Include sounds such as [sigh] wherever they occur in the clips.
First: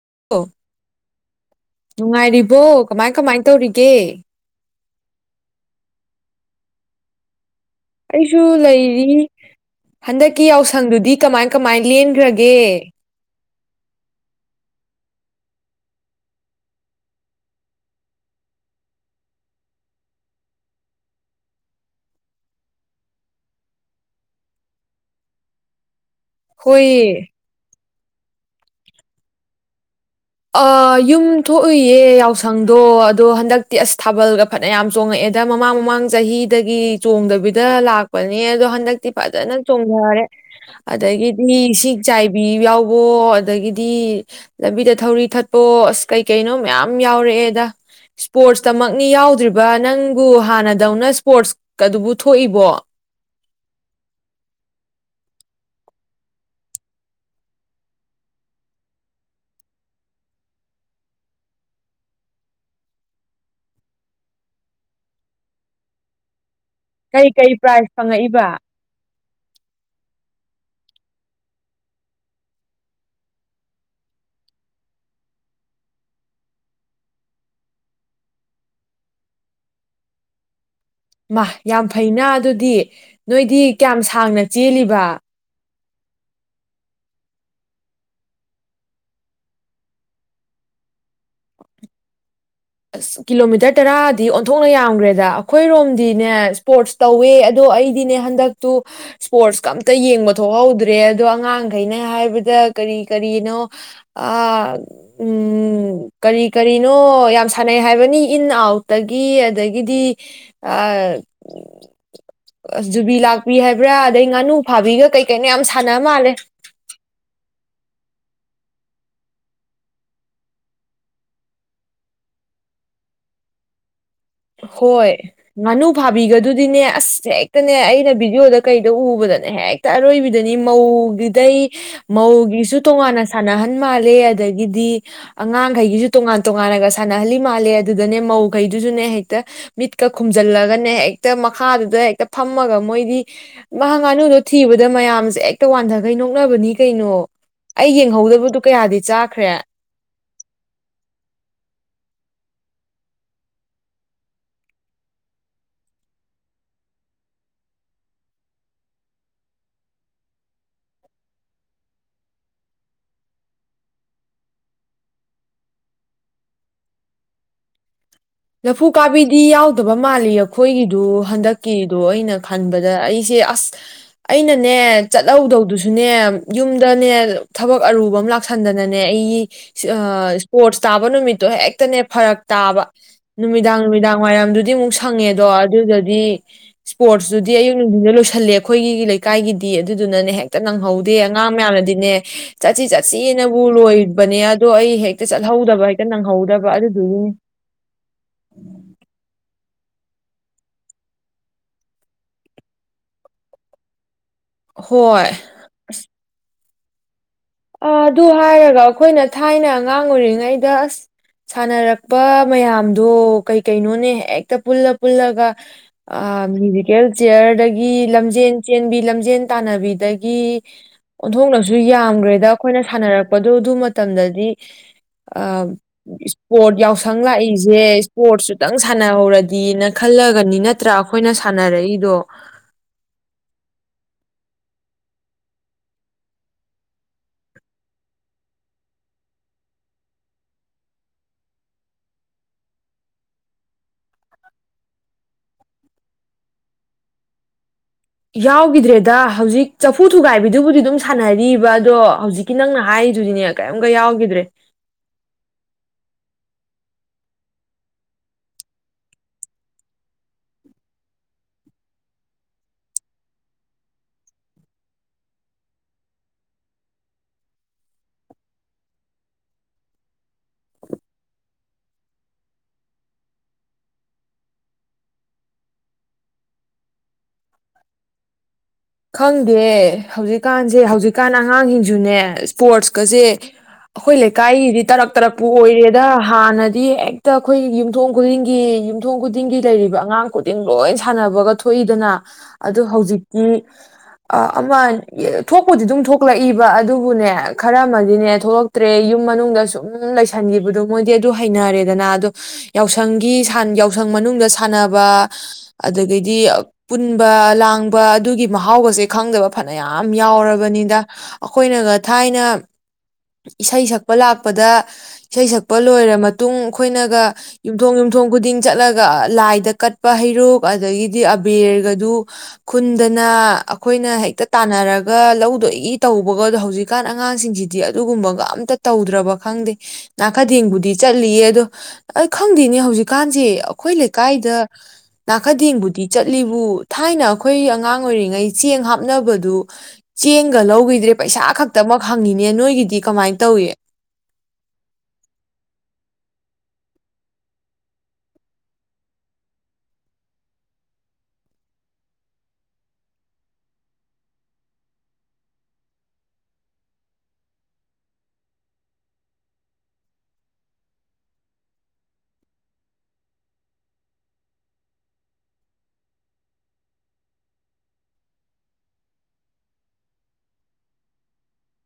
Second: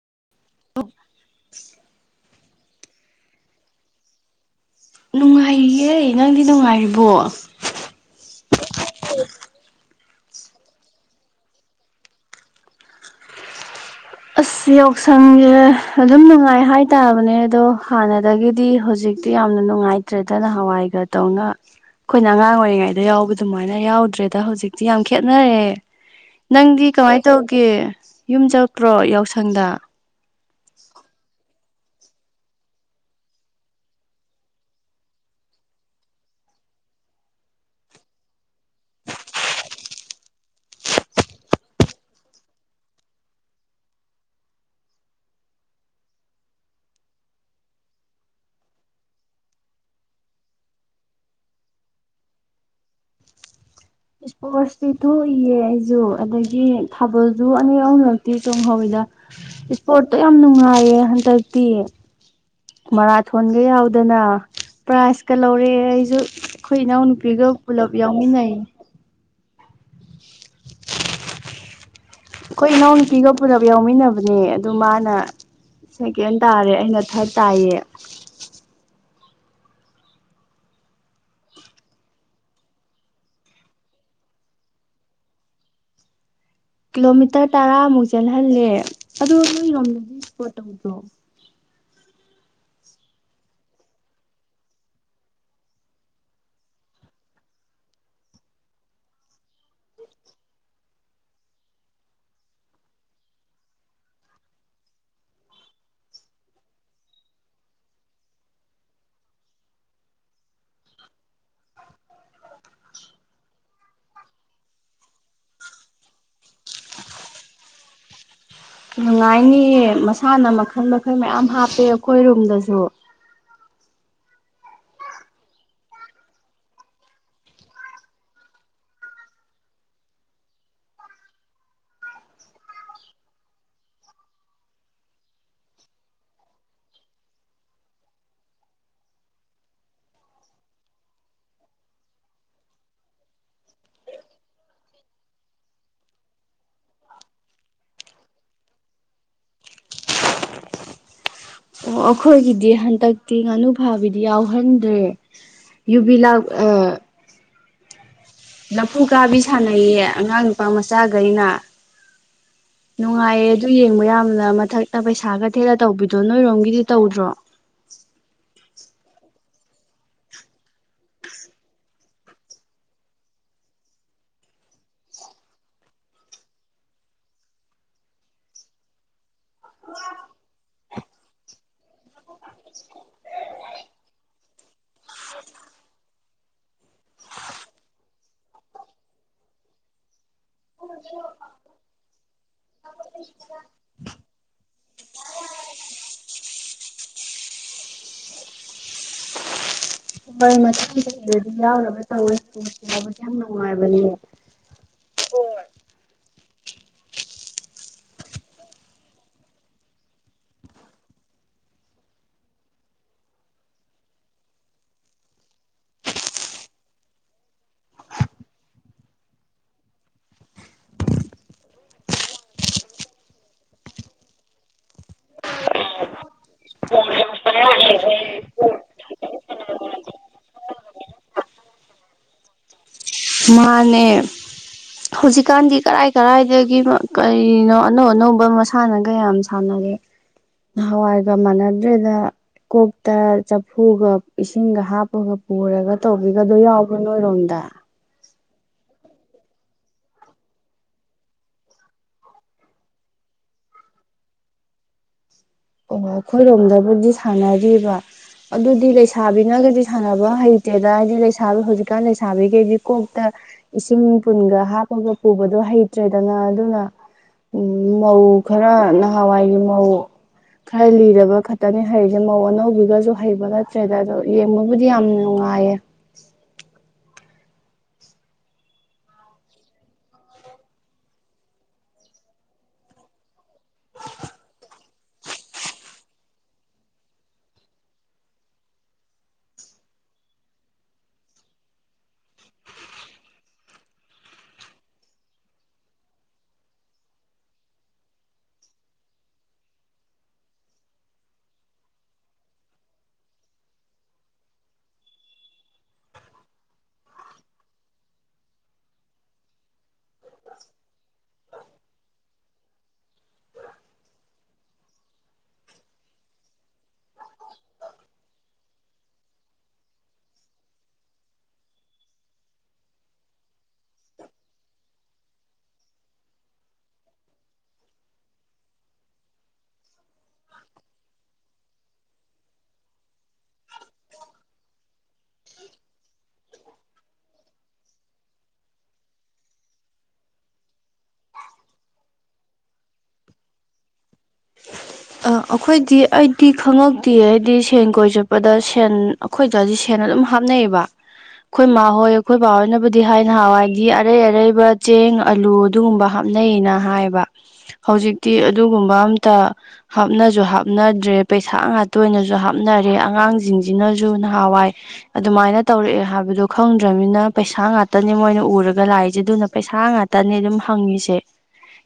[unintelligible] [unintelligible] ꯅꯨꯡꯉꯥꯏꯔꯤ꯫ [unintelligible] ꯀꯃꯥꯏ ꯀꯃꯥꯏ ꯇꯧꯔꯤꯒꯦ꯫ ꯅꯨꯡꯉꯥꯏꯔꯤꯌꯦꯦ ꯅꯪꯗꯤ ꯅꯨꯡꯉꯥꯏꯔꯤꯕꯣ꯫ ꯑꯩꯁꯨ ꯂꯩꯔꯤ ꯍꯟꯗꯛꯀꯤ ꯌꯥꯎꯁꯪꯗꯨꯗꯤ ꯀꯃꯥꯏ ꯀꯃꯥꯏ ꯂꯦꯟꯈ꯭ꯔꯒꯦ꯫ ꯑꯁ ꯌꯥꯎꯁꯪꯁꯦ ꯑꯗꯨꯝ ꯅꯨꯡꯉꯥꯏ ꯍꯥꯏꯇꯥꯕꯅꯦ ꯑꯗꯣ ꯍꯥꯟꯅꯗꯒꯤꯗꯤ ꯍꯧꯖꯤꯛꯇꯤ ꯌꯥꯝꯅ ꯅꯨꯡꯉꯥꯏꯇ꯭ꯔꯦꯗ ꯅꯍꯥꯟꯋꯥꯏꯒ ꯇꯧꯅ ꯑꯩꯈꯣꯏꯅ ꯑꯉꯥꯡ ꯑꯣꯏꯔꯤꯉꯩꯗ ꯌꯥꯎꯕ ꯑꯗꯨꯃꯥꯏꯅ ꯌꯥꯎꯗ꯭ꯔꯦꯗ ꯍꯧꯖꯤꯛꯇꯤ ꯌꯥꯝ ꯈꯦꯅꯔꯦ꯫ ꯅꯪꯗꯤ ꯍꯣꯏꯌꯦ ꯀꯃꯥꯏ ꯇꯧꯒꯦ꯫ ꯌꯨꯝ ꯆ ꯇ꯭ꯔꯣ ꯌꯥꯎꯁꯪꯗ ꯑ ꯌꯨꯝ ꯊꯣꯛꯎꯏꯌꯦ ꯌꯥꯎꯁꯪꯗꯣ ꯑꯗꯣ ꯍꯟꯗꯛꯇꯤ ꯑꯁ ꯊꯥꯕꯜꯒ ꯐꯅꯌꯥꯝ ꯆꯣꯡꯉꯛꯑꯦꯗ ꯃꯃꯥꯡ ꯃꯃꯥꯡ ꯆꯍꯤꯗꯒꯤ ꯆꯣꯡꯗꯕꯤꯗ ꯂꯥꯛꯄꯅꯦ ꯑꯗꯣ ꯍꯟꯗꯛꯇꯤ ꯐꯖꯅ ꯆꯣꯡꯊꯔꯦ ꯑꯗꯒꯤꯗꯤ ꯏꯁꯤꯡ ꯆꯥꯏꯕꯤ ꯌꯥꯎꯕꯣ ꯑꯗꯒꯤꯗꯤ ꯂꯝꯕꯤꯗ ꯊꯧꯔꯤ ꯊꯠꯄꯑꯣ ꯑꯁ ꯀꯩ ꯀꯩꯅꯣ ꯃꯌꯥꯝ ꯌꯥꯎꯔꯛꯑꯦꯗ ꯏꯁꯄꯣꯔꯠꯁꯇꯃꯛꯅꯤ ꯌꯥꯎꯗ꯭ꯔꯤꯕ ꯅꯪꯕꯨ ꯍꯥꯟꯅꯗꯧꯅ ꯏꯁꯄꯣꯔꯠꯁꯀꯗꯨꯕꯨ ꯊꯣꯛꯏꯕꯣ꯫ ꯏꯁꯄꯣꯔꯠꯇꯤ ꯊꯣꯛꯏꯌꯦ ꯑꯩꯁꯨ ꯑꯗꯒꯤ ꯊꯥꯕꯜꯁꯨ ꯑꯅꯤ ꯑꯍ ꯃꯔꯛꯇꯤ ꯆꯣꯡꯍꯧꯋꯤꯗ ꯏꯁꯄꯣꯔꯠꯇꯣ ꯌꯥꯝ ꯅꯨꯡꯉꯥꯏꯌꯦ ꯍꯟꯗꯛꯇꯤ꯫ ꯃꯔꯥꯊꯣꯟꯒ ꯌꯥꯎꯗꯅ ꯄ꯭ꯔꯥꯏꯖꯀ ꯂꯧꯔꯦ ꯑꯩꯁꯨ꯫ ꯑꯩꯈꯣꯏ ꯀꯔꯤ ꯏꯅꯥꯎꯅꯨꯄꯤꯒ ꯀꯔꯤ ꯄ꯭ꯔꯥꯏꯖ ꯄꯨꯜꯂꯞ ꯐꯪꯉꯛꯏꯕ ꯌꯥꯎꯃꯤꯟꯅꯩ꯫ ꯑꯩꯈꯣꯏ ꯏꯅꯥꯎꯅꯨꯄꯤꯒ ꯄꯨꯂꯞ ꯌꯥꯎꯃꯤꯟꯅꯕꯅꯦ ꯑꯗꯨ ꯃꯥꯅ ꯁꯦꯀꯦꯟ ꯇꯥꯔꯦ ꯑꯩꯅ ꯊꯥꯔꯠ ꯇꯥꯏꯌꯦ꯫ ꯃꯥ ꯌꯥꯝ ꯐꯩꯅ ꯑꯗꯨꯗꯤ ꯅꯣꯏꯗꯤ ꯀꯌꯥꯝ ꯁꯥꯡꯅ ꯆꯦꯜꯂꯤꯕ꯫ ꯀꯤꯂꯣꯃꯤꯇꯔ ꯇꯔꯥꯃꯨꯛ ꯆꯦꯜꯍꯜꯂꯦ ꯑꯗꯨ ꯅꯣꯏꯔꯣꯝꯗꯗꯤ ꯏꯁꯄꯣꯔꯠ ꯇꯧꯗ꯭ꯔꯣ꯫ ꯑꯁ ꯀꯤꯂꯣꯃꯤꯇꯔ ꯇꯔꯥꯗꯤ ꯑꯣꯟꯊꯣꯛꯅ ꯌꯥꯝꯈ꯭ꯔꯦꯗ ꯑꯩꯈꯣꯏꯔꯣꯝꯗꯤꯅꯦ ꯏꯁꯄꯣꯔꯠꯁ ꯇꯧꯋꯦ ꯑꯗꯣ ꯑꯩꯗꯤꯅꯦ ꯍꯟꯗꯛꯇꯨ ꯏꯁꯄꯣꯔꯠꯁꯀ ꯑꯝꯇ ꯌꯦꯡꯕ ꯊꯣꯛꯍꯧꯗ꯭ꯔꯦ ꯑꯗꯣ ꯑꯉꯥꯡꯈꯩꯅ ꯍꯥꯏꯕꯗ ꯀꯔꯤ ꯀꯔꯤꯅꯣ ꯑꯥ ꯎꯝ ꯀꯔꯤ ꯀꯔꯤꯅꯣ ꯌꯥꯝ ꯁꯥꯟꯅꯩ ꯍꯥꯏꯕꯅꯤ ꯏꯟ ꯑꯥꯎꯠꯇꯒꯤ ꯑꯗꯒꯤꯗꯤ ꯖꯨꯕꯤ ꯂꯥꯛꯄꯤ ꯍꯥꯏꯕ꯭ꯔꯥ ꯑꯗꯩ ꯉꯥꯅꯨ ꯐꯥꯕꯤꯒ ꯀꯩꯀꯩꯅ ꯌꯥꯝ ꯁꯥꯟꯅ ꯃꯥꯜꯂꯦ꯫ ꯅꯨꯡꯉꯥꯏꯅꯤꯌꯦ ꯃꯁꯥꯅ ꯃꯈꯜ ꯃꯈꯜ ꯃꯌꯥꯝ ꯍꯥꯞꯄꯦ ꯑꯩꯈꯣꯏ ꯔꯨꯝꯗꯁꯨ ꯍꯣꯏ ꯉꯥꯅꯨ ꯐꯥꯕꯤꯒꯗꯨꯗꯤꯅꯦ ꯑꯁ ꯍꯦꯛꯇꯅꯦ ꯑꯩꯅ ꯚꯤꯗꯤꯑꯣꯗ ꯀꯩꯗ ꯎꯕꯗꯅꯦ ꯍꯦꯛꯇ ꯑꯔꯣꯏꯕꯤꯗꯅꯤ ꯃꯧꯒꯤꯗꯩ ꯃꯧꯒꯤꯁꯨ ꯇꯣꯉꯥꯟꯅ ꯁꯥꯟꯅꯍꯟ ꯃꯥꯜꯂꯦ ꯑꯗꯒꯤꯗꯤ ꯑꯉꯥꯡꯈꯩꯒꯤꯁꯨ ꯇꯣꯉꯥꯟ ꯇꯣꯉꯥꯟꯅꯒ ꯁꯥꯟꯅꯍꯜꯂꯤ ꯃꯥꯜꯂꯦ ꯑꯗꯨꯗꯅꯦ ꯃꯧꯈꯩꯗꯨꯁꯨꯅꯦ ꯍꯦ ꯍꯦꯛꯇ ꯃꯤꯠꯀ ꯈꯨꯝꯖꯜꯂꯒꯅꯦ ꯍꯦꯛꯇ ꯃꯈꯥꯗꯨꯗ ꯍꯦꯛꯇ ꯐꯝꯃꯒ ꯃꯣꯏꯗꯤ ꯋꯥ ꯉꯥꯅꯨꯗꯣ ꯊꯤꯕꯗ ꯃꯌꯥꯝꯁꯦ ꯍꯦꯛꯇ ꯋꯥꯟꯊꯈꯩ ꯅꯣꯛꯅꯕꯅꯤ ꯀꯩꯅꯣ ꯑꯩ ꯌꯦꯡꯍꯧꯗꯕꯗꯨ ꯀꯌꯥꯗꯤ ꯆꯥꯈ꯭ꯔꯦ꯫ ꯑꯣ ꯑꯩꯈꯣꯏꯒꯤꯗꯤ ꯍꯟꯗꯛꯇꯤ ꯉꯥꯅꯨ ꯐꯥꯕꯤꯗꯤ ꯌꯥꯎꯍꯟꯗ꯭ꯔꯦ ꯌꯨꯕꯤ ꯂꯥꯛ ꯑꯥ ꯂꯐꯨ ꯀꯥꯕꯤ ꯁꯥꯟꯅꯩꯌꯦ ꯑꯉꯥꯡ ꯅꯨꯄꯥ ꯃꯆꯥꯈꯒꯩꯅ ꯅꯨꯡꯉꯥꯏꯌꯦ ꯑꯗꯨ ꯌꯦꯡꯕ ꯌꯥꯝꯅ ꯃꯊꯛꯇ ꯄꯩꯁꯥꯒ ꯊꯦꯜꯂ ꯇꯧꯕꯤꯗꯣ ꯅꯣꯏꯔꯣꯝꯒꯤꯗꯤ ꯇꯧꯗ꯭ꯔꯣ꯫ ꯂꯐꯨ ꯀꯥꯕꯤꯗꯤ ꯌꯥꯎꯗꯕ ꯃꯥꯜꯂꯤ ꯑꯩꯈꯣꯏꯒꯤꯗꯨ ꯍꯟꯗꯛꯀꯤꯗꯣ ꯑꯩꯅ ꯈꯟꯕꯗ ꯑꯩꯁꯦ ꯑꯁ ꯑꯩꯅꯅꯦ ꯆꯠꯍꯧꯗꯧꯗꯨꯁꯨꯅꯦ ꯌꯨꯝꯗꯅꯦ ꯊꯕꯛ ꯑꯔꯨꯕ ꯑꯃ ꯂꯥꯛꯁꯟꯗꯅꯅꯦ ꯑꯩꯒꯤ ꯑꯥ ꯢꯁꯄꯣꯔꯠ ꯇꯥꯕꯅꯃꯤꯠꯇꯣ ꯍꯦꯛꯇꯅꯦ ꯐꯔꯛ ꯇꯥꯕ ꯅꯨꯃꯤꯗꯥꯡ ꯅꯨꯃꯤꯗꯥꯡ ꯋꯥꯏꯔꯝꯗꯨꯗꯤ ꯑꯃꯨꯛ ꯁ ꯐꯪꯉꯦꯗꯣ ꯑꯗꯨꯗꯗꯤ ꯏꯁꯄꯣꯔꯠꯁꯇꯨꯗꯤ ꯑꯌꯨꯛ ꯅꯨꯡꯊꯤꯟꯗ ꯂꯣꯏꯁꯜꯂꯦ ꯑꯩꯈꯣꯏꯒꯤ ꯂꯩꯀꯥꯏꯒꯤꯗꯤ ꯑꯗꯨꯗꯨꯅꯅꯦ ꯍꯦꯛ ꯍꯦꯛꯇ ꯅꯪꯍꯧꯗꯦ ꯑꯉꯥꯡ ꯃꯌꯥꯝꯅꯗꯤꯅꯦ ꯆꯠꯁꯤ ꯆꯠꯁꯤꯅꯕꯨ ꯂꯣꯏꯕꯅꯦ ꯑꯗꯣ ꯑꯩ ꯍꯦꯛꯇ ꯆꯠꯍꯧꯗꯕ ꯍꯦꯛꯇ ꯅꯪꯍꯧꯗꯕ ꯑꯗꯨꯗꯨꯒꯤꯅꯦ ꯍꯣꯏ ꯃ ꯀꯗꯗꯤ ꯌꯥꯎꯒ ꯇꯧꯔꯁꯨ ꯌꯥꯎꯕꯁꯦ ꯌꯥꯝ ꯅꯨꯡꯉꯥꯏꯕꯅꯦ ꯍꯣꯏ ꯍꯣꯏ ꯑꯁ ꯑ ꯑꯗꯨ ꯍꯥꯏꯔꯒ ꯑꯩꯈꯣꯏꯅ ꯊꯥꯏꯅ ꯑꯉꯥꯡ ꯑꯣꯏꯔꯤꯉꯩꯗ ꯑꯁ ꯁꯥꯟꯅꯔꯛꯄ ꯃꯌꯥꯝꯗꯣ ꯀꯩ ꯀꯩꯅꯣꯅꯦ ꯍꯦꯛꯇ ꯄꯨꯜꯂ ꯄꯨꯜꯂꯒ ꯃ꯭ꯌꯨꯖꯤꯀꯦꯜ ꯆꯤꯌꯔꯗꯒꯤ ꯂꯝꯖꯦꯟ ꯆꯦꯟꯕꯤ ꯂꯝꯖꯦꯟ ꯇꯥꯟꯅꯕꯤꯗꯒꯤ ꯑꯣꯟꯊꯣꯛꯅꯁꯨ ꯌꯥꯝꯈ꯭ꯔꯦ ꯑꯗ ꯑꯩꯈꯣꯏꯅ ꯁꯥꯟꯅꯔꯛꯄꯗꯣ ꯑꯗꯨ ꯃꯇꯝꯗꯗꯤ ꯑ ꯏꯁꯄꯣꯔꯠ ꯌꯥꯎꯁꯪ ꯂꯥꯛꯏꯁꯦ ꯏꯁꯄꯣꯔꯠꯁꯨꯇꯪ ꯁꯥꯟꯅꯍꯧꯔꯗꯤꯅ ꯈꯜꯂꯒꯅꯤ ꯅꯠꯇ꯭ꯔꯥ ꯑꯩꯈꯣꯏꯅ ꯁꯥꯟꯅꯔꯛꯏꯗꯣ ꯃꯥꯅꯦ ꯍꯧꯖꯤꯛꯀꯥꯟꯗꯤ ꯀꯔꯥꯏ ꯀꯔꯥꯏꯗꯒꯤ ꯀꯅꯣ ꯑꯅꯧ ꯑꯅꯧꯕ ꯃꯁꯥꯟꯅꯒ ꯌꯥꯝ ꯁꯥꯟꯅꯔꯦ ꯅꯍꯋꯥꯏꯒ ꯃꯥꯟꯅꯗ꯭ꯔꯦꯗ ꯀꯣꯛꯇ ꯆꯐꯨꯒ ꯏꯁꯤꯡꯒ ꯍꯥꯞꯄꯒ ꯄꯨꯔꯒ ꯇꯧꯕꯤꯒꯗꯣ ꯌꯥꯎꯕ꯭ꯔꯥ ꯅꯣꯏꯔꯣꯝꯗ ꯌꯥꯎꯈꯤꯗ꯭ꯔꯦꯗ ꯍꯧꯖꯤꯛ ꯆꯐꯨ ꯊꯨꯒꯥꯏꯕꯤꯗꯨꯕꯨꯗꯤ ꯑꯗꯨꯝ ꯁꯥꯟꯅꯔꯤꯕ ꯑꯗꯣ ꯍꯧꯖꯤꯛꯀꯤ ꯅꯪꯅ ꯍꯥꯏꯔꯤꯗꯨꯗꯤꯅꯦ ꯀꯔꯤꯝꯀ ꯌꯥꯎꯈꯤꯗ꯭ꯔꯦ ꯑꯣ ꯑꯩꯈꯣꯏꯔꯣꯝꯗꯕꯨꯗꯤ ꯁꯥꯟꯅꯔꯤꯕ ꯑꯗꯨꯗꯤ ꯂꯩꯁꯥꯕꯤꯅꯒꯗꯤ ꯁꯥꯟꯅꯕ ꯍꯩꯇꯦꯗ ꯍꯥꯏꯗꯤ ꯂꯩꯁꯥꯕꯤ ꯍꯧꯖꯤꯛꯀꯥꯟ ꯂꯩꯁꯥꯕꯤꯈꯩꯗꯤ ꯀꯣꯛꯇ ꯏꯁꯤꯡ ꯄꯨꯟꯒ ꯍꯥꯞꯄꯒ ꯄꯨꯕꯗꯣ ꯍꯩꯇ꯭ꯔꯦꯗꯅ ꯑꯗꯨꯅ ꯃꯧ ꯈꯔ ꯅꯍꯥꯟꯋꯥꯏꯒꯤ ꯃꯧ ꯈꯔ ꯂꯤꯔꯕ ꯈꯛꯇꯅꯤ ꯍꯩꯔꯤꯁꯦ ꯃꯧ ꯑꯅꯧꯕꯤꯒꯁꯨ ꯍꯩꯕ ꯅꯠꯇ꯭ꯔꯦꯗ ꯑꯗꯣ ꯌꯦꯡꯕꯕꯨꯗꯤ ꯌꯥꯝ ꯅꯨꯡꯉꯥꯏꯌꯦ ꯈꯪꯗꯦ ꯍꯧꯖꯤꯛꯀꯥꯟꯁꯦ ꯍꯧꯖꯤꯛꯀꯥꯟ ꯑꯉꯥꯡꯁꯤꯡꯁꯨꯅꯦ ꯏꯁꯄꯣꯔꯠꯁꯀꯁꯦ ꯑꯩꯈꯣꯏ ꯂꯩꯀꯥꯏꯒꯤꯗꯤ ꯇꯔꯛ ꯇꯔꯛꯄꯨ ꯑꯣꯏꯔꯦꯗ ꯍꯥꯟꯅꯗꯤ ꯍꯦꯛꯇ ꯑꯩꯈꯣꯏ ꯌꯨꯝꯊꯣꯡ ꯈꯨꯗꯤꯡꯒꯤ ꯌꯨꯝꯊꯣꯡ ꯈꯨꯗꯤꯡꯒꯤ ꯂꯩꯔꯤꯕ ꯑꯉꯥꯡ ꯈꯨꯗꯤꯡ ꯂꯣꯏ ꯁꯥꯟꯅꯕꯒ ꯊꯣꯛꯏꯗꯅ ꯑꯗꯨ ꯍꯧꯖꯤꯛꯇꯤ ꯑꯃ ꯊꯣꯛꯄꯗꯤ ꯑꯗꯨꯝ ꯊꯣꯛꯂꯛꯏꯕ ꯑꯗꯨꯕꯨꯅꯦ ꯈꯔ ꯑꯃꯗꯤꯅꯦ ꯊꯣꯛꯂꯛꯇ꯭ꯔꯦ ꯌꯨꯝ ꯃꯅꯨꯡꯗ ꯁꯨꯝ ꯂꯩꯁꯟꯈꯤꯕꯗꯣ ꯃꯣꯏꯗꯤ ꯑꯗꯨ ꯍꯩꯅꯔꯦꯗꯅ ꯑꯗꯣ ꯌꯥꯎꯁꯪꯒꯤ ꯌꯥꯎꯁꯪ ꯃꯅꯨꯡꯗ ꯁꯥꯟꯅꯕ ꯑꯗꯒꯤꯗꯤ ꯄꯨꯟꯕ ꯂꯥꯡꯕ ꯑꯗꯨꯒꯤ ꯃꯍꯥꯎꯒꯁꯦ ꯈꯪꯗꯕ ꯐꯅꯌꯥꯝ ꯌꯥꯎꯔꯕꯅꯤꯗ ꯑꯩꯈꯣꯏꯅꯒ ꯊꯥꯏꯅ ꯏꯁꯩ ꯁꯛꯄ ꯂꯥꯛꯄꯗ ꯏꯁꯩ ꯁꯛꯄ ꯂꯣꯏꯔ ꯃꯇꯨꯡ ꯑꯩꯈꯣꯏꯅꯒ ꯌꯨꯝꯊꯣꯡ ꯌꯨꯝꯊꯣꯡ ꯈꯨꯗꯤꯡ ꯆꯠꯂꯒ ꯂꯥꯏꯗ ꯀꯠꯄ ꯍꯩꯔꯨꯛ ꯑꯗꯒꯤꯗꯤ ꯑꯕꯦꯔꯒꯗꯨ ꯈꯨꯟꯗ ꯅ ꯑꯩꯈꯣꯏꯅ ꯍꯦꯛꯇ ꯇꯥꯟꯅꯔꯒ ꯂꯧꯗꯣꯏꯒꯤ ꯇꯧꯕꯒ ꯑꯗꯣ ꯍꯧꯖꯤꯛꯀꯥꯟ ꯑꯉꯥꯡꯁꯤꯡꯁꯤꯗꯤ ꯑꯗꯨꯒꯨꯝꯕꯒ ꯑꯝꯇ ꯇꯧꯗ꯭ꯔꯕ ꯈꯪꯗꯦ ꯅꯥꯀꯗꯦꯡꯕꯨꯗꯤ ꯆꯠꯂꯤꯌꯦ ꯑꯗꯣ ꯑꯩ ꯈꯪꯗꯦꯅꯦ ꯍꯧꯖꯤꯛꯀꯥꯟꯁꯦ ꯑꯩꯈꯣꯏ ꯂꯩꯀꯥꯏꯗ ꯅꯥꯀꯗꯦꯡꯕꯨꯗꯤ ꯆꯠꯂꯤꯕꯨ ꯊꯥꯏꯅ ꯑꯩꯈꯣꯏ ꯑꯉꯥꯡ ꯑꯣꯏꯔꯤꯉꯩ ꯆꯦꯡ ꯍꯥꯞꯅꯕꯗꯨ ꯆꯦꯡꯒ ꯂꯧꯈꯤꯗ꯭ꯔꯦ ꯄꯩꯁꯥ ꯈꯛꯇꯃꯛ ꯍꯪꯉꯤꯅꯦ ꯅꯣꯏꯒꯤꯗꯤ ꯀꯃꯥꯏꯅ ꯇꯧꯏ ꯑꯩꯈꯣꯏꯗꯤ ꯑꯩꯗꯤ ꯈꯉꯛꯇꯦ ꯍꯥꯏꯗꯤ ꯁꯦꯟ ꯀꯣꯏ ꯆꯠꯄꯗ ꯁꯦꯟ ꯑꯩꯈꯣꯏꯗꯗꯤ ꯁꯦꯟ ꯑꯗꯨꯝ ꯍꯥꯞꯅꯩꯑꯕ ꯑꯩꯈꯣꯏ ꯏ ꯃꯥꯍꯣꯏ ꯑꯩꯈꯣꯏ ꯕꯥꯍꯣꯏꯅꯕꯨꯗꯤ ꯍꯥꯏꯅ ꯍꯥꯎꯏ ꯍꯥꯏꯕꯗꯤ ꯑꯔꯩ ꯑꯔꯩꯕ ꯆꯦꯡ ꯑꯂꯨ ꯑꯗꯨꯒꯨꯝꯕ ꯍꯥꯞꯅꯩꯅ ꯍꯥꯏꯕ ꯍꯧꯖꯤꯛꯇꯤ ꯑꯗꯨꯒꯨꯝꯕ ꯑꯝ ꯇ ꯍꯥꯞꯅꯁꯨ ꯍꯥꯞꯅꯗ꯭ꯔꯦ ꯄꯩꯁꯥ ꯉꯇ ꯑꯣꯏꯅꯁꯨ ꯍꯥꯞꯅꯔꯦ ꯑꯉꯥꯡꯁꯤꯡꯁꯤꯅꯁꯨ ꯅꯍꯥꯟꯋꯥꯏ ꯑꯗꯨꯃꯥꯏꯅ ꯇꯧꯔꯛꯑꯦ ꯍꯥꯏꯕꯗꯣ ꯈꯪꯗ꯭ꯔꯅꯤꯅ ꯄꯩꯁꯥ ꯉꯇꯅꯦ ꯃꯣꯏꯅ ꯎꯔꯒ ꯂꯥꯛꯏꯁꯦ ꯑꯗꯨꯅ ꯄꯩꯁꯥ ꯉꯇꯅꯦ ꯑꯗꯨꯝ ꯍꯪꯉꯤꯁꯦ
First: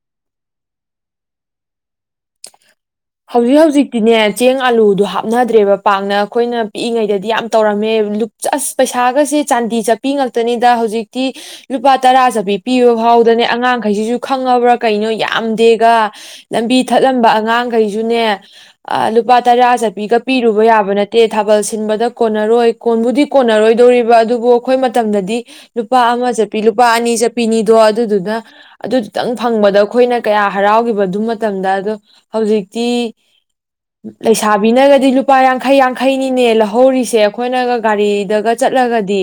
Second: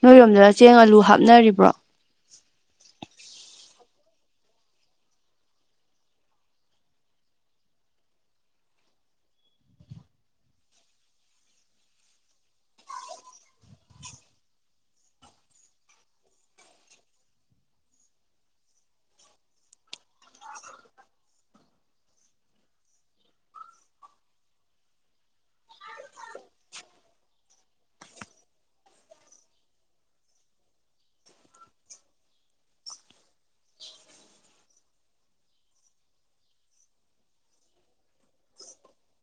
ꯅꯣꯏꯔꯣꯝꯗꯗ ꯆꯦꯡ ꯑꯂꯨ ꯍꯥꯞꯅꯔꯤꯕ꯭ꯔꯣ? [inaudible] ꯅꯦ ꯆꯦꯡ ꯑꯂꯨꯗꯣ ꯍꯥꯞꯅꯗ꯭ꯔꯦꯕ ꯄꯥꯛꯅ ꯑꯩꯈꯣꯏꯅ ꯄꯤꯛꯏꯉꯩꯗꯗꯤ ꯌꯥꯝ ꯇꯧꯔꯝꯃꯦ ꯑꯁ ꯄꯩꯁꯥꯒꯁꯦ ꯆꯥꯟꯗꯤ ꯆꯠꯄꯤ ꯉꯇꯅꯤꯗ ꯍꯧꯖꯤꯛꯇꯤ ꯂꯨꯄꯥ ꯇꯔꯥ ꯆꯠꯄꯤ ꯄꯤꯕ ꯐꯥꯎꯗꯅꯦ ꯑꯉꯥꯡꯈꯩꯁꯤꯁꯨ ꯈꯪꯉꯕ꯭ꯔꯥ ꯀꯩꯅꯣ ꯌꯥꯝꯗꯦꯒ ꯂꯝꯕꯤ ꯊꯠꯂꯝꯕ ꯑꯉꯥꯡ ꯀꯩꯁꯨꯅꯦ ꯂꯨꯄꯥ ꯇꯔꯥ ꯆꯠꯄꯤꯒ ꯄꯤꯔꯨꯕ ꯌꯥꯕ ꯅꯠꯇꯦ ꯊꯥꯕꯜ ꯁꯤꯟꯕꯗ ꯀꯣꯟꯅꯔꯣꯏ ꯀꯣꯟꯕꯨꯗꯤ ꯀꯣꯟꯅꯔꯣꯏꯗꯣꯔꯤꯕ ꯑꯗꯨꯕꯨ ꯑꯩꯈꯣꯏ ꯃꯇꯝꯗꯗꯤ ꯂꯨꯄꯥ ꯑꯃ ꯆꯠꯄꯤ ꯂꯨꯄꯥ ꯑꯅꯤ ꯆꯠꯄꯤꯅꯤꯗꯣ ꯑꯗꯨꯗꯨꯅ ꯑꯗꯨ ꯈꯤꯇꯪ ꯐꯪꯕꯗ ꯑꯩꯈꯣꯏꯅ ꯀꯌꯥ ꯍꯔꯥꯎꯈꯤꯕ ꯑꯗꯨ ꯃꯇꯝꯗ ꯑꯗꯣ ꯍꯧꯖꯤꯛꯇꯤ ꯂꯩꯁꯥꯕꯤꯅꯒꯗꯤ ꯂꯨꯄꯥ ꯌꯥꯡꯈꯩ ꯌꯥꯡꯈꯩꯅꯤꯅꯦ ꯂꯧꯍꯧꯔꯤꯁꯦ ꯑꯩꯈꯣꯏꯅꯒ ꯒꯥꯔꯤꯗꯒ ꯆꯠꯂꯒꯗꯤ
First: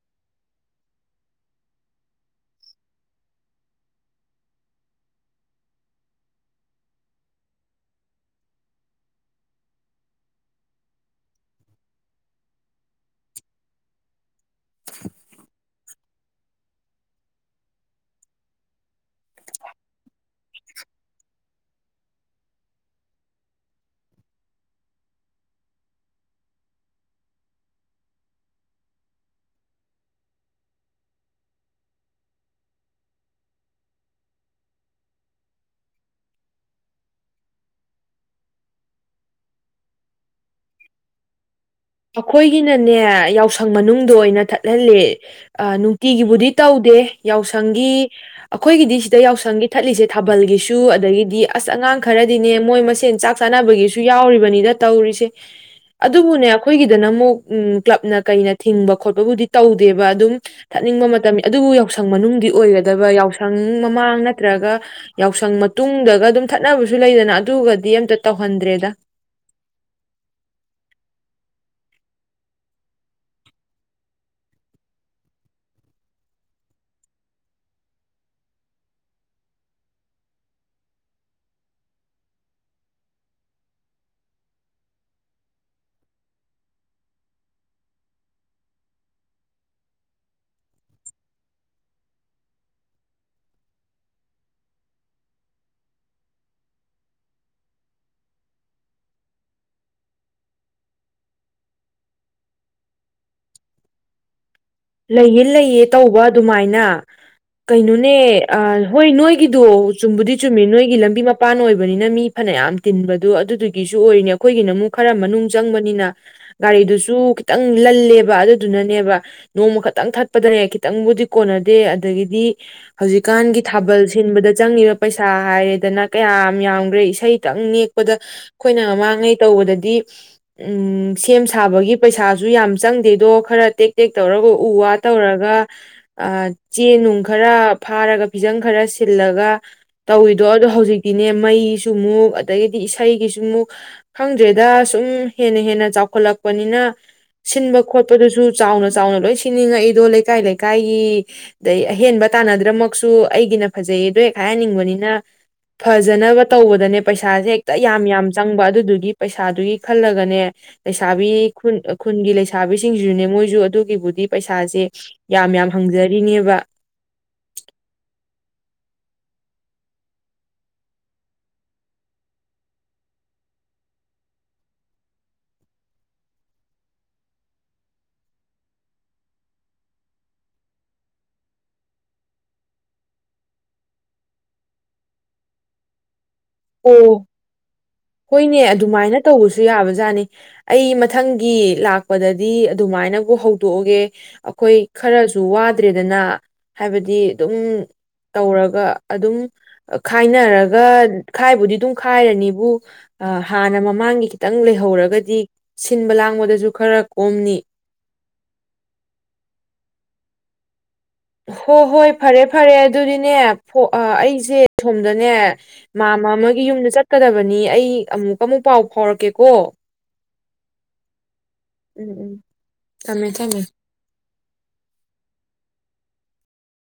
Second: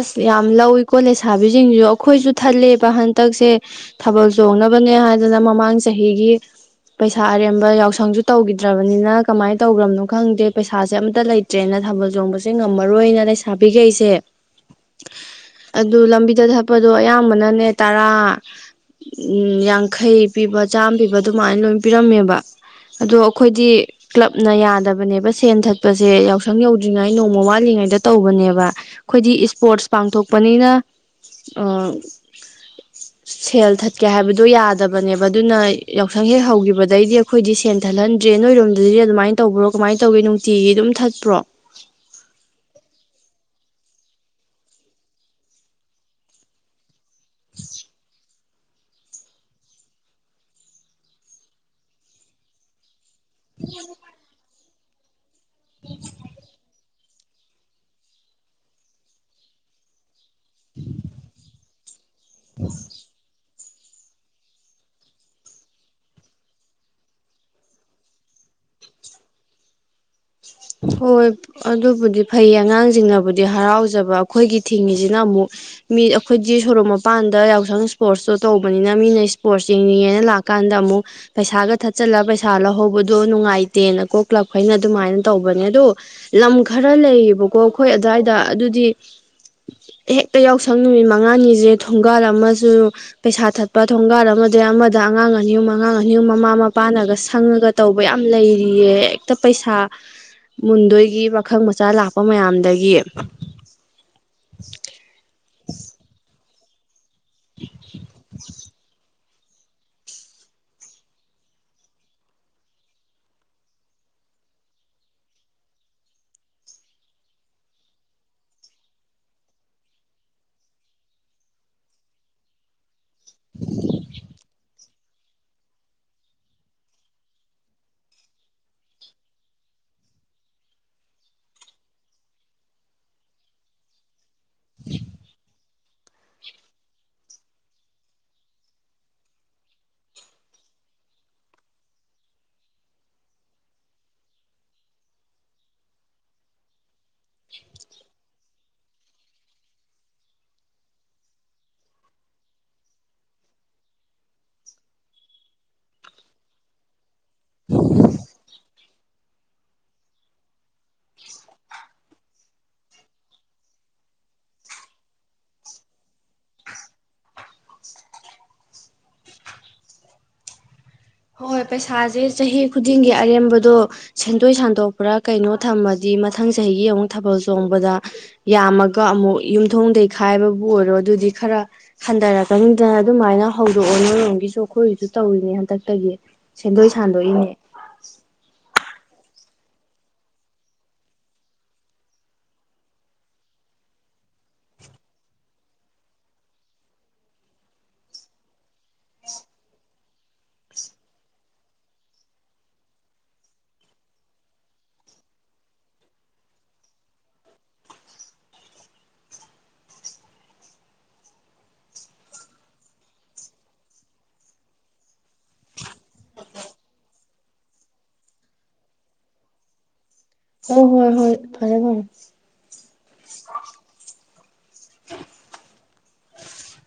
ꯑꯁ ꯌꯥꯝ ꯂꯧꯏꯤꯀꯣ ꯂꯩꯁꯥꯕꯤꯁꯤꯡꯁꯨ ꯑꯩꯈꯣꯏꯁꯨ ꯊꯜꯂꯦꯕ ꯍꯟꯇꯛꯁꯦ ꯊꯥꯕꯜ ꯆꯣꯡꯅꯕꯅꯦ ꯍꯥꯏꯗꯅ ꯃꯃꯥꯡ ꯆꯍꯤꯒꯤ ꯄꯩꯁꯥ ꯑꯔꯦꯝꯕ ꯌꯥꯎꯁꯪꯁꯨ ꯇꯧꯈꯤꯗ꯭ꯔꯕꯅꯤꯅ ꯀꯃꯥꯏꯅ ꯇꯧꯈ꯭ꯔꯕꯅꯣ ꯈꯪꯗꯦ ꯄꯩꯁꯥꯁꯦ ꯑꯃꯝꯇ ꯂꯩꯇ꯭ꯔꯦꯅ ꯊꯥꯕꯜ ꯆꯣꯡꯕꯁꯦ ꯉꯝꯃꯔꯣꯏꯅ ꯂꯩꯁꯥꯕꯤꯈꯩꯁꯦ ꯑꯗꯨ ꯂꯝꯕꯤꯗ ꯊꯛꯄꯗꯣ ꯑꯌꯥꯝꯕꯅꯅꯦ ꯇꯔꯥ ꯌꯥꯡꯈꯩ ꯄꯤꯕ ꯆꯥꯝꯃ ꯄꯤꯕ ꯑꯗꯨꯃꯥꯏꯅ ꯂꯣꯏ ꯄꯤꯔꯝꯃꯦꯕ ꯑꯗꯣ ꯑꯩꯈꯣꯏꯗꯤ ꯀ꯭ꯂꯞꯅ ꯌꯥꯗꯕꯅꯦꯕ ꯁꯦꯟ ꯊꯛꯄꯁꯦ ꯌꯥꯎꯁꯪ ꯌꯧꯗ꯭ꯔꯤꯉꯩ ꯅꯣꯡꯃ ꯋꯥꯠꯂꯤꯉꯩꯗ ꯇꯧꯕꯅꯦꯕ ꯑꯩꯈꯣꯏꯗꯤ ꯏꯁꯄꯣꯔꯠꯁ ꯄꯥꯡꯊꯣꯛꯄꯅꯤꯅ ꯁꯦꯜ ꯊꯠꯀꯦ ꯍꯥꯏꯕꯗꯣ ꯌꯥꯗꯕꯅꯦꯕ ꯑꯗꯨꯅ ꯌꯥꯎꯁꯪ ꯍꯦꯛ ꯍꯧꯈꯤꯕꯗꯩꯗꯤ ꯑꯩꯈꯣꯏꯗꯤ ꯁꯦꯜ ꯊꯠꯍꯟꯗ꯭ꯔꯦ ꯅꯣꯏꯔꯣꯝꯗꯗꯤ ꯑꯗꯨꯃꯥꯏꯅ ꯇꯧꯕ꯭ꯔꯣ ꯀꯃꯥꯏꯅ ꯇꯧꯒꯦ ꯅꯨꯡꯇꯤꯒꯤ ꯑꯗꯨꯝ ꯊꯠꯄ꯭ꯔꯣ? ꯑꯩꯈꯣꯏꯒꯤꯅꯅꯦ ꯌꯥꯎꯁꯪ ꯃꯅꯨꯡꯗ ꯑꯣꯏꯅ ꯊꯠꯍꯜꯂꯦ ꯅꯨꯡꯇꯤꯒꯤꯕꯨꯗꯤ ꯇꯧꯗꯦ ꯌꯥꯎꯁꯪꯒꯤ ꯑꯩꯈꯣꯏꯒꯤꯗꯤ ꯁꯤꯗ ꯌꯥꯎꯁꯪꯒꯤ ꯊꯠꯂꯤꯁꯦ ꯊꯥꯕꯜꯒꯤꯁꯨ ꯑꯗꯒꯤꯗꯤ ꯑꯁ ꯑꯉꯥꯡ ꯈꯔꯗꯤꯅꯦ ꯃꯣꯏ ꯃꯁꯦꯟ ꯆꯥꯛ ꯆꯥꯅꯕꯒꯤꯁꯨ ꯌꯥꯎꯔꯤꯕꯅꯤꯗ ꯇꯧꯔꯤꯁꯦ ꯑꯗꯨꯕꯨꯅꯦ ꯑꯩꯈꯣꯏ ꯑꯩꯒꯤꯗꯅ ꯑꯃꯨꯛ ꯎ ꯀ꯭ꯂꯕꯅ ꯀꯩꯅ ꯊꯤꯡꯕ ꯈꯣꯠꯄꯕꯨꯗꯤ ꯇꯧꯗꯦꯕ ꯑꯗꯨꯝ ꯊꯠꯅꯤꯡꯕ ꯃꯇꯝꯅꯤ ꯑꯗꯨꯕꯨ ꯌꯥꯎꯁꯪ ꯃꯅꯨꯡꯗꯗꯤ ꯑꯣꯏꯒꯗꯕ ꯌꯥꯎꯁꯪ ꯌꯥꯎꯁꯪ ꯃꯃꯥꯡ ꯅꯠꯇ꯭ꯔꯒ ꯌꯥꯎꯁꯪ ꯃꯇꯨꯡꯗꯒ ꯑꯗꯨꯝ ꯊꯠꯅꯕꯁꯨ ꯂꯩꯗꯅ ꯑꯗꯨꯒꯗꯤ ꯑꯝꯇ ꯇꯧꯍꯟꯗ꯭ꯔꯦꯗ ꯍꯣꯏ ꯑꯗꯨꯕꯨꯗꯤ ꯐꯩꯌꯦ ꯑꯉꯥꯡꯁꯤꯡꯅꯕꯨꯗꯤ ꯍꯔꯥꯎꯖꯕ ꯑꯩꯈꯣꯏꯒꯤ ꯊꯤꯡꯉꯤꯁꯤꯅ ꯑꯃꯨꯛ ꯃꯤ ꯑꯩꯈꯣꯏꯗꯤ ꯁꯣꯔꯣꯛ ꯃꯄꯥꯟꯗ ꯌꯥꯎꯁꯪ ꯏꯁꯄꯣꯔꯠꯁꯇꯣ ꯇꯧꯕꯅꯤꯅ ꯃꯤꯅ ꯏꯁꯄꯣꯔꯠꯁ ꯌꯦꯡꯅꯤꯡꯉꯦꯅ ꯂꯥꯛꯀꯥꯟꯗ ꯑꯃꯨꯛ ꯄꯩꯁꯥꯒ ꯊꯠꯆꯜꯂ ꯄꯩꯁꯥ ꯂꯧꯍꯧꯕꯗꯣ ꯅꯨꯡꯉꯥꯏꯇꯦꯅꯀꯣ ꯀ꯭ꯂꯕꯈꯩꯅ ꯑꯗꯨꯃꯥꯏꯅ ꯇꯧꯕꯅꯦ ꯑꯗꯣ ꯂꯝ ꯈꯔ ꯂꯩꯌꯦꯕꯀꯣ ꯑꯩꯈꯣꯏ ꯑꯗꯨꯋꯥꯏꯗ ꯑꯗꯨꯗꯤ ꯍꯦꯛꯇ ꯌꯥꯎꯁꯪ ꯅꯨꯃꯤꯠ ꯃꯉꯥꯅꯤꯁꯦ ꯊꯣꯡꯒꯥꯜ ꯑꯃꯁꯨ ꯄꯩꯁꯥ ꯊꯠꯄ ꯊꯣꯡꯒꯥꯜ ꯑꯃꯗ ꯑꯃꯗ ꯑꯉꯥꯡ ꯑꯅꯤ ꯑꯨꯝ ꯑꯉꯥꯡ ꯑꯅꯤ ꯑꯨꯝ ꯃꯃꯥ ꯃꯄꯥꯅꯒ ꯁꯪꯉꯒ ꯇꯧꯕ ꯌꯥꯝ ꯂꯩꯔꯤꯌꯦ ꯍꯦꯛꯇ ꯄꯩꯁꯥ ꯃꯨꯟꯗꯣꯏꯒꯤ ꯄꯥꯈꯪ ꯃꯆꯥ ꯂꯥꯛꯄ ꯃꯌꯥꯝꯗꯒꯤ [inaudible] ꯂꯩꯌꯦ ꯂꯩꯌꯦ ꯇꯧꯕ ꯑꯗꯨꯃꯥꯏꯅ ꯀꯩꯅꯣꯅꯦ ꯑ ꯍꯣꯏ ꯅꯣꯏ ꯑꯩꯒꯤꯗꯣ ꯆꯨꯝꯕꯨꯗꯤ ꯆꯨꯝꯃꯤ ꯅꯣꯏꯒꯤ ꯂꯝꯕꯤ ꯃꯄꯥꯟ ꯑꯣꯏꯕꯅꯤꯅ ꯃꯤ ꯐꯅꯌꯥꯝ ꯇꯤꯟꯕꯗꯣ ꯑꯗꯨꯗꯨꯒꯤꯁꯨ ꯑꯣꯏꯔꯤꯅꯤ ꯑꯩꯈꯣꯏꯒꯤꯅ ꯑꯃꯨꯛ ꯈꯔ ꯃꯅꯨꯡ ꯆꯪꯕꯅꯤꯅ ꯒꯥꯔꯤꯗꯨꯁꯨ ꯈꯤꯇꯪ ꯂꯜꯂꯦꯕ ꯑꯗꯨꯗꯨꯅꯅꯦꯕ ꯅꯣꯡꯃ ꯈꯛꯇꯪ ꯊꯛꯄꯗꯅꯦ ꯈꯤꯇꯪꯕꯨꯗꯤ ꯀꯣꯟꯅꯗꯦ ꯑꯗꯒꯤꯗꯤ ꯍꯧꯖꯤꯛꯀꯥꯟꯒꯤ ꯊꯥꯕꯜ ꯁꯤꯟꯕꯗ ꯆꯪꯉꯤꯕ ꯄꯩꯁꯥ ꯍꯥꯏꯔꯦꯗꯅ ꯀꯌꯥꯝ ꯌꯥꯝꯈ꯭ꯔꯦ ꯏꯁꯩꯇꯪ ꯅꯦꯛꯄꯗ ꯑꯩꯈꯣꯏꯅ ꯃꯃꯥꯡꯉꯩ ꯇꯧꯕꯗꯗꯤ ꯎ ꯁꯦꯝ ꯁꯥꯕꯒꯤ ꯄꯩꯁꯥꯁꯨ ꯌꯥꯝ ꯆꯪꯗꯦꯗꯣ ꯈꯔ ꯇꯦꯛ ꯇꯦꯛ ꯇꯧꯔꯒ ꯎ ꯋꯥ ꯇꯧꯔꯒ ꯆꯦ ꯅꯨꯡ ꯈꯔ ꯐꯥꯔꯒ ꯐꯤꯖꯪ ꯈꯔ ꯁꯤꯜꯂꯒ ꯇꯧꯋꯤꯗꯣ ꯑꯗꯣ ꯍꯧꯖꯤꯛꯇꯤꯅꯦ ꯃꯩꯁꯨ ꯃꯨꯛ ꯑꯗꯒꯤꯗꯤ ꯏꯁꯩꯒꯤꯁꯨ ꯃꯨꯛ ꯈꯪꯗ꯭ꯔꯦꯗ ꯁꯨꯝ ꯍꯦꯟꯅ ꯍꯦꯟꯅ ꯆꯥꯎꯈꯠꯂꯛꯄꯅꯤꯅ ꯁꯤꯟꯕ ꯈꯣꯠꯄꯗꯨꯁꯨ ꯆꯥꯎꯅ ꯆꯥꯎꯅ ꯂꯣꯏ ꯁꯤꯅꯤꯡꯉꯛꯏꯗꯣ ꯂꯩꯀꯥꯏ ꯂꯩꯀꯥꯏꯒꯤ ꯑꯗꯩ ꯑꯍꯦꯟꯕ ꯇꯥꯟꯅꯗ꯭ꯔꯃꯛꯁꯨ ꯑꯩꯒꯤꯅ ꯐꯖꯩꯌꯦ ꯑꯗꯣ ꯍꯦꯛ ꯍꯥꯏꯍꯟꯅꯤꯡꯕꯅꯤꯅ ꯐꯖꯅꯕ ꯇꯧꯕꯗꯅꯦ ꯄꯩꯁꯥꯁꯦ ꯍꯦꯛꯇ ꯌꯥꯝ ꯌꯥꯝ ꯆꯪꯕ ꯑꯗꯨꯗꯨꯒꯤ ꯒꯤ ꯄꯩꯁꯥꯗꯨꯒꯤ ꯈꯜꯂꯒꯅꯦ ꯂꯩꯁꯥꯕꯤ ꯈꯨꯟ ꯈꯨꯟꯒꯤ ꯂꯩꯁꯥꯕꯤꯁꯤꯡꯁꯤꯁꯨꯅꯦ ꯃꯣꯏꯁꯨ ꯑꯗꯨ ꯒꯤꯕꯨꯗꯤ ꯄꯩꯁꯥꯁꯦ ꯌꯥꯝ ꯌꯥꯝ ꯍꯪꯖꯔꯤꯅꯦꯕ ꯍꯣꯏ ꯍꯣꯏ ꯄꯩꯁꯥꯁꯦ ꯆꯍꯤ ꯈꯨꯗꯤꯡꯒꯤ ꯑꯔꯦꯝꯕꯗꯣ ꯁꯦꯟꯗꯣꯏ ꯁꯟꯗꯣꯛꯄ꯭ꯔꯥ ꯀꯩꯅꯣ ꯊꯝꯃꯗꯤ ꯃꯊꯪ ꯆꯍꯤꯒꯤ ꯑꯃꯨꯛ ꯊꯥꯕꯜ ꯆꯣꯡꯕꯗ ꯌꯥꯝꯃꯒ ꯑꯃꯨꯛ ꯌꯨꯝꯊꯣꯡꯗꯒꯤꯩ ꯈꯥꯏꯕꯕꯨ ꯑꯣꯏꯔꯣ ꯑꯗꯨꯗꯤ ꯈꯔ ꯍꯟꯊꯔꯛꯀꯅꯤꯗꯅ ꯑꯗꯨꯃꯥꯏꯅ ꯍꯧꯗꯣꯛꯑꯣ ꯅꯣꯏꯔꯣꯝꯒꯤꯁꯨ ꯑꯩꯈꯣꯏꯒꯤꯁꯨ ꯇꯧꯔꯤꯅꯦ ꯍꯟꯗꯛ ꯇꯒꯤ ꯁꯦꯟꯗꯣꯏ ꯑꯣ ꯁꯟꯗꯣꯛꯏꯅꯦ ꯍꯣꯏꯅꯦ ꯑꯗꯨꯃꯥꯏꯅ ꯇꯧꯕꯁꯨ ꯌꯥꯕꯖꯥꯠꯅꯤ ꯑꯩ ꯃꯊꯪꯒꯤ ꯂꯥꯛꯄꯗꯗꯤ ꯑꯗꯨꯃꯥꯏꯅꯕꯨ ꯍꯧꯗꯣꯛꯑꯒꯦ ꯑꯩꯈꯣꯏ ꯈꯔꯁꯨ ꯋꯥꯗ꯭ꯔꯦꯗꯅ ꯍꯥꯏꯕꯗꯤ ꯑꯗꯨꯝ ꯇꯧꯔꯒ ꯑꯗꯨꯝ ꯈꯥꯏꯅꯔꯒ ꯈꯥꯏꯕꯨꯗꯤ ꯑꯗꯨꯝ ꯈꯥꯏꯔꯅꯤꯕꯨ ꯍꯥꯟꯅ ꯃꯃꯥꯡꯒꯤ ꯈꯤꯇꯪ ꯂꯩꯍꯧꯔꯒꯗꯤ ꯁꯤꯟꯕ ꯂꯥꯡꯕꯗꯁꯨ ꯈꯔ ꯀꯣꯝꯅꯤ ꯍꯣ ꯍꯣꯏ ꯐꯔꯦ ꯐꯔꯦ ꯑꯗꯨꯗꯤꯅꯦ ꯑꯩꯁꯦ ꯁꯣꯝꯗꯅꯦ ꯃꯥꯃ ꯑꯃꯒꯤ ꯌꯨꯝꯗ ꯆꯠꯀꯗꯕꯅꯤ ꯑꯩ ꯑꯃꯨꯛ ꯑꯃꯨꯛ ꯄꯥꯎ ꯐꯥꯎꯔꯛꯀꯦꯀꯣ ꯑꯣ ꯍꯣꯏ ꯍꯣꯏ ꯐꯔꯦ ꯐꯔꯦ ꯎꯝ ꯎ ꯊꯝꯃꯦ ꯊꯝꯃꯦ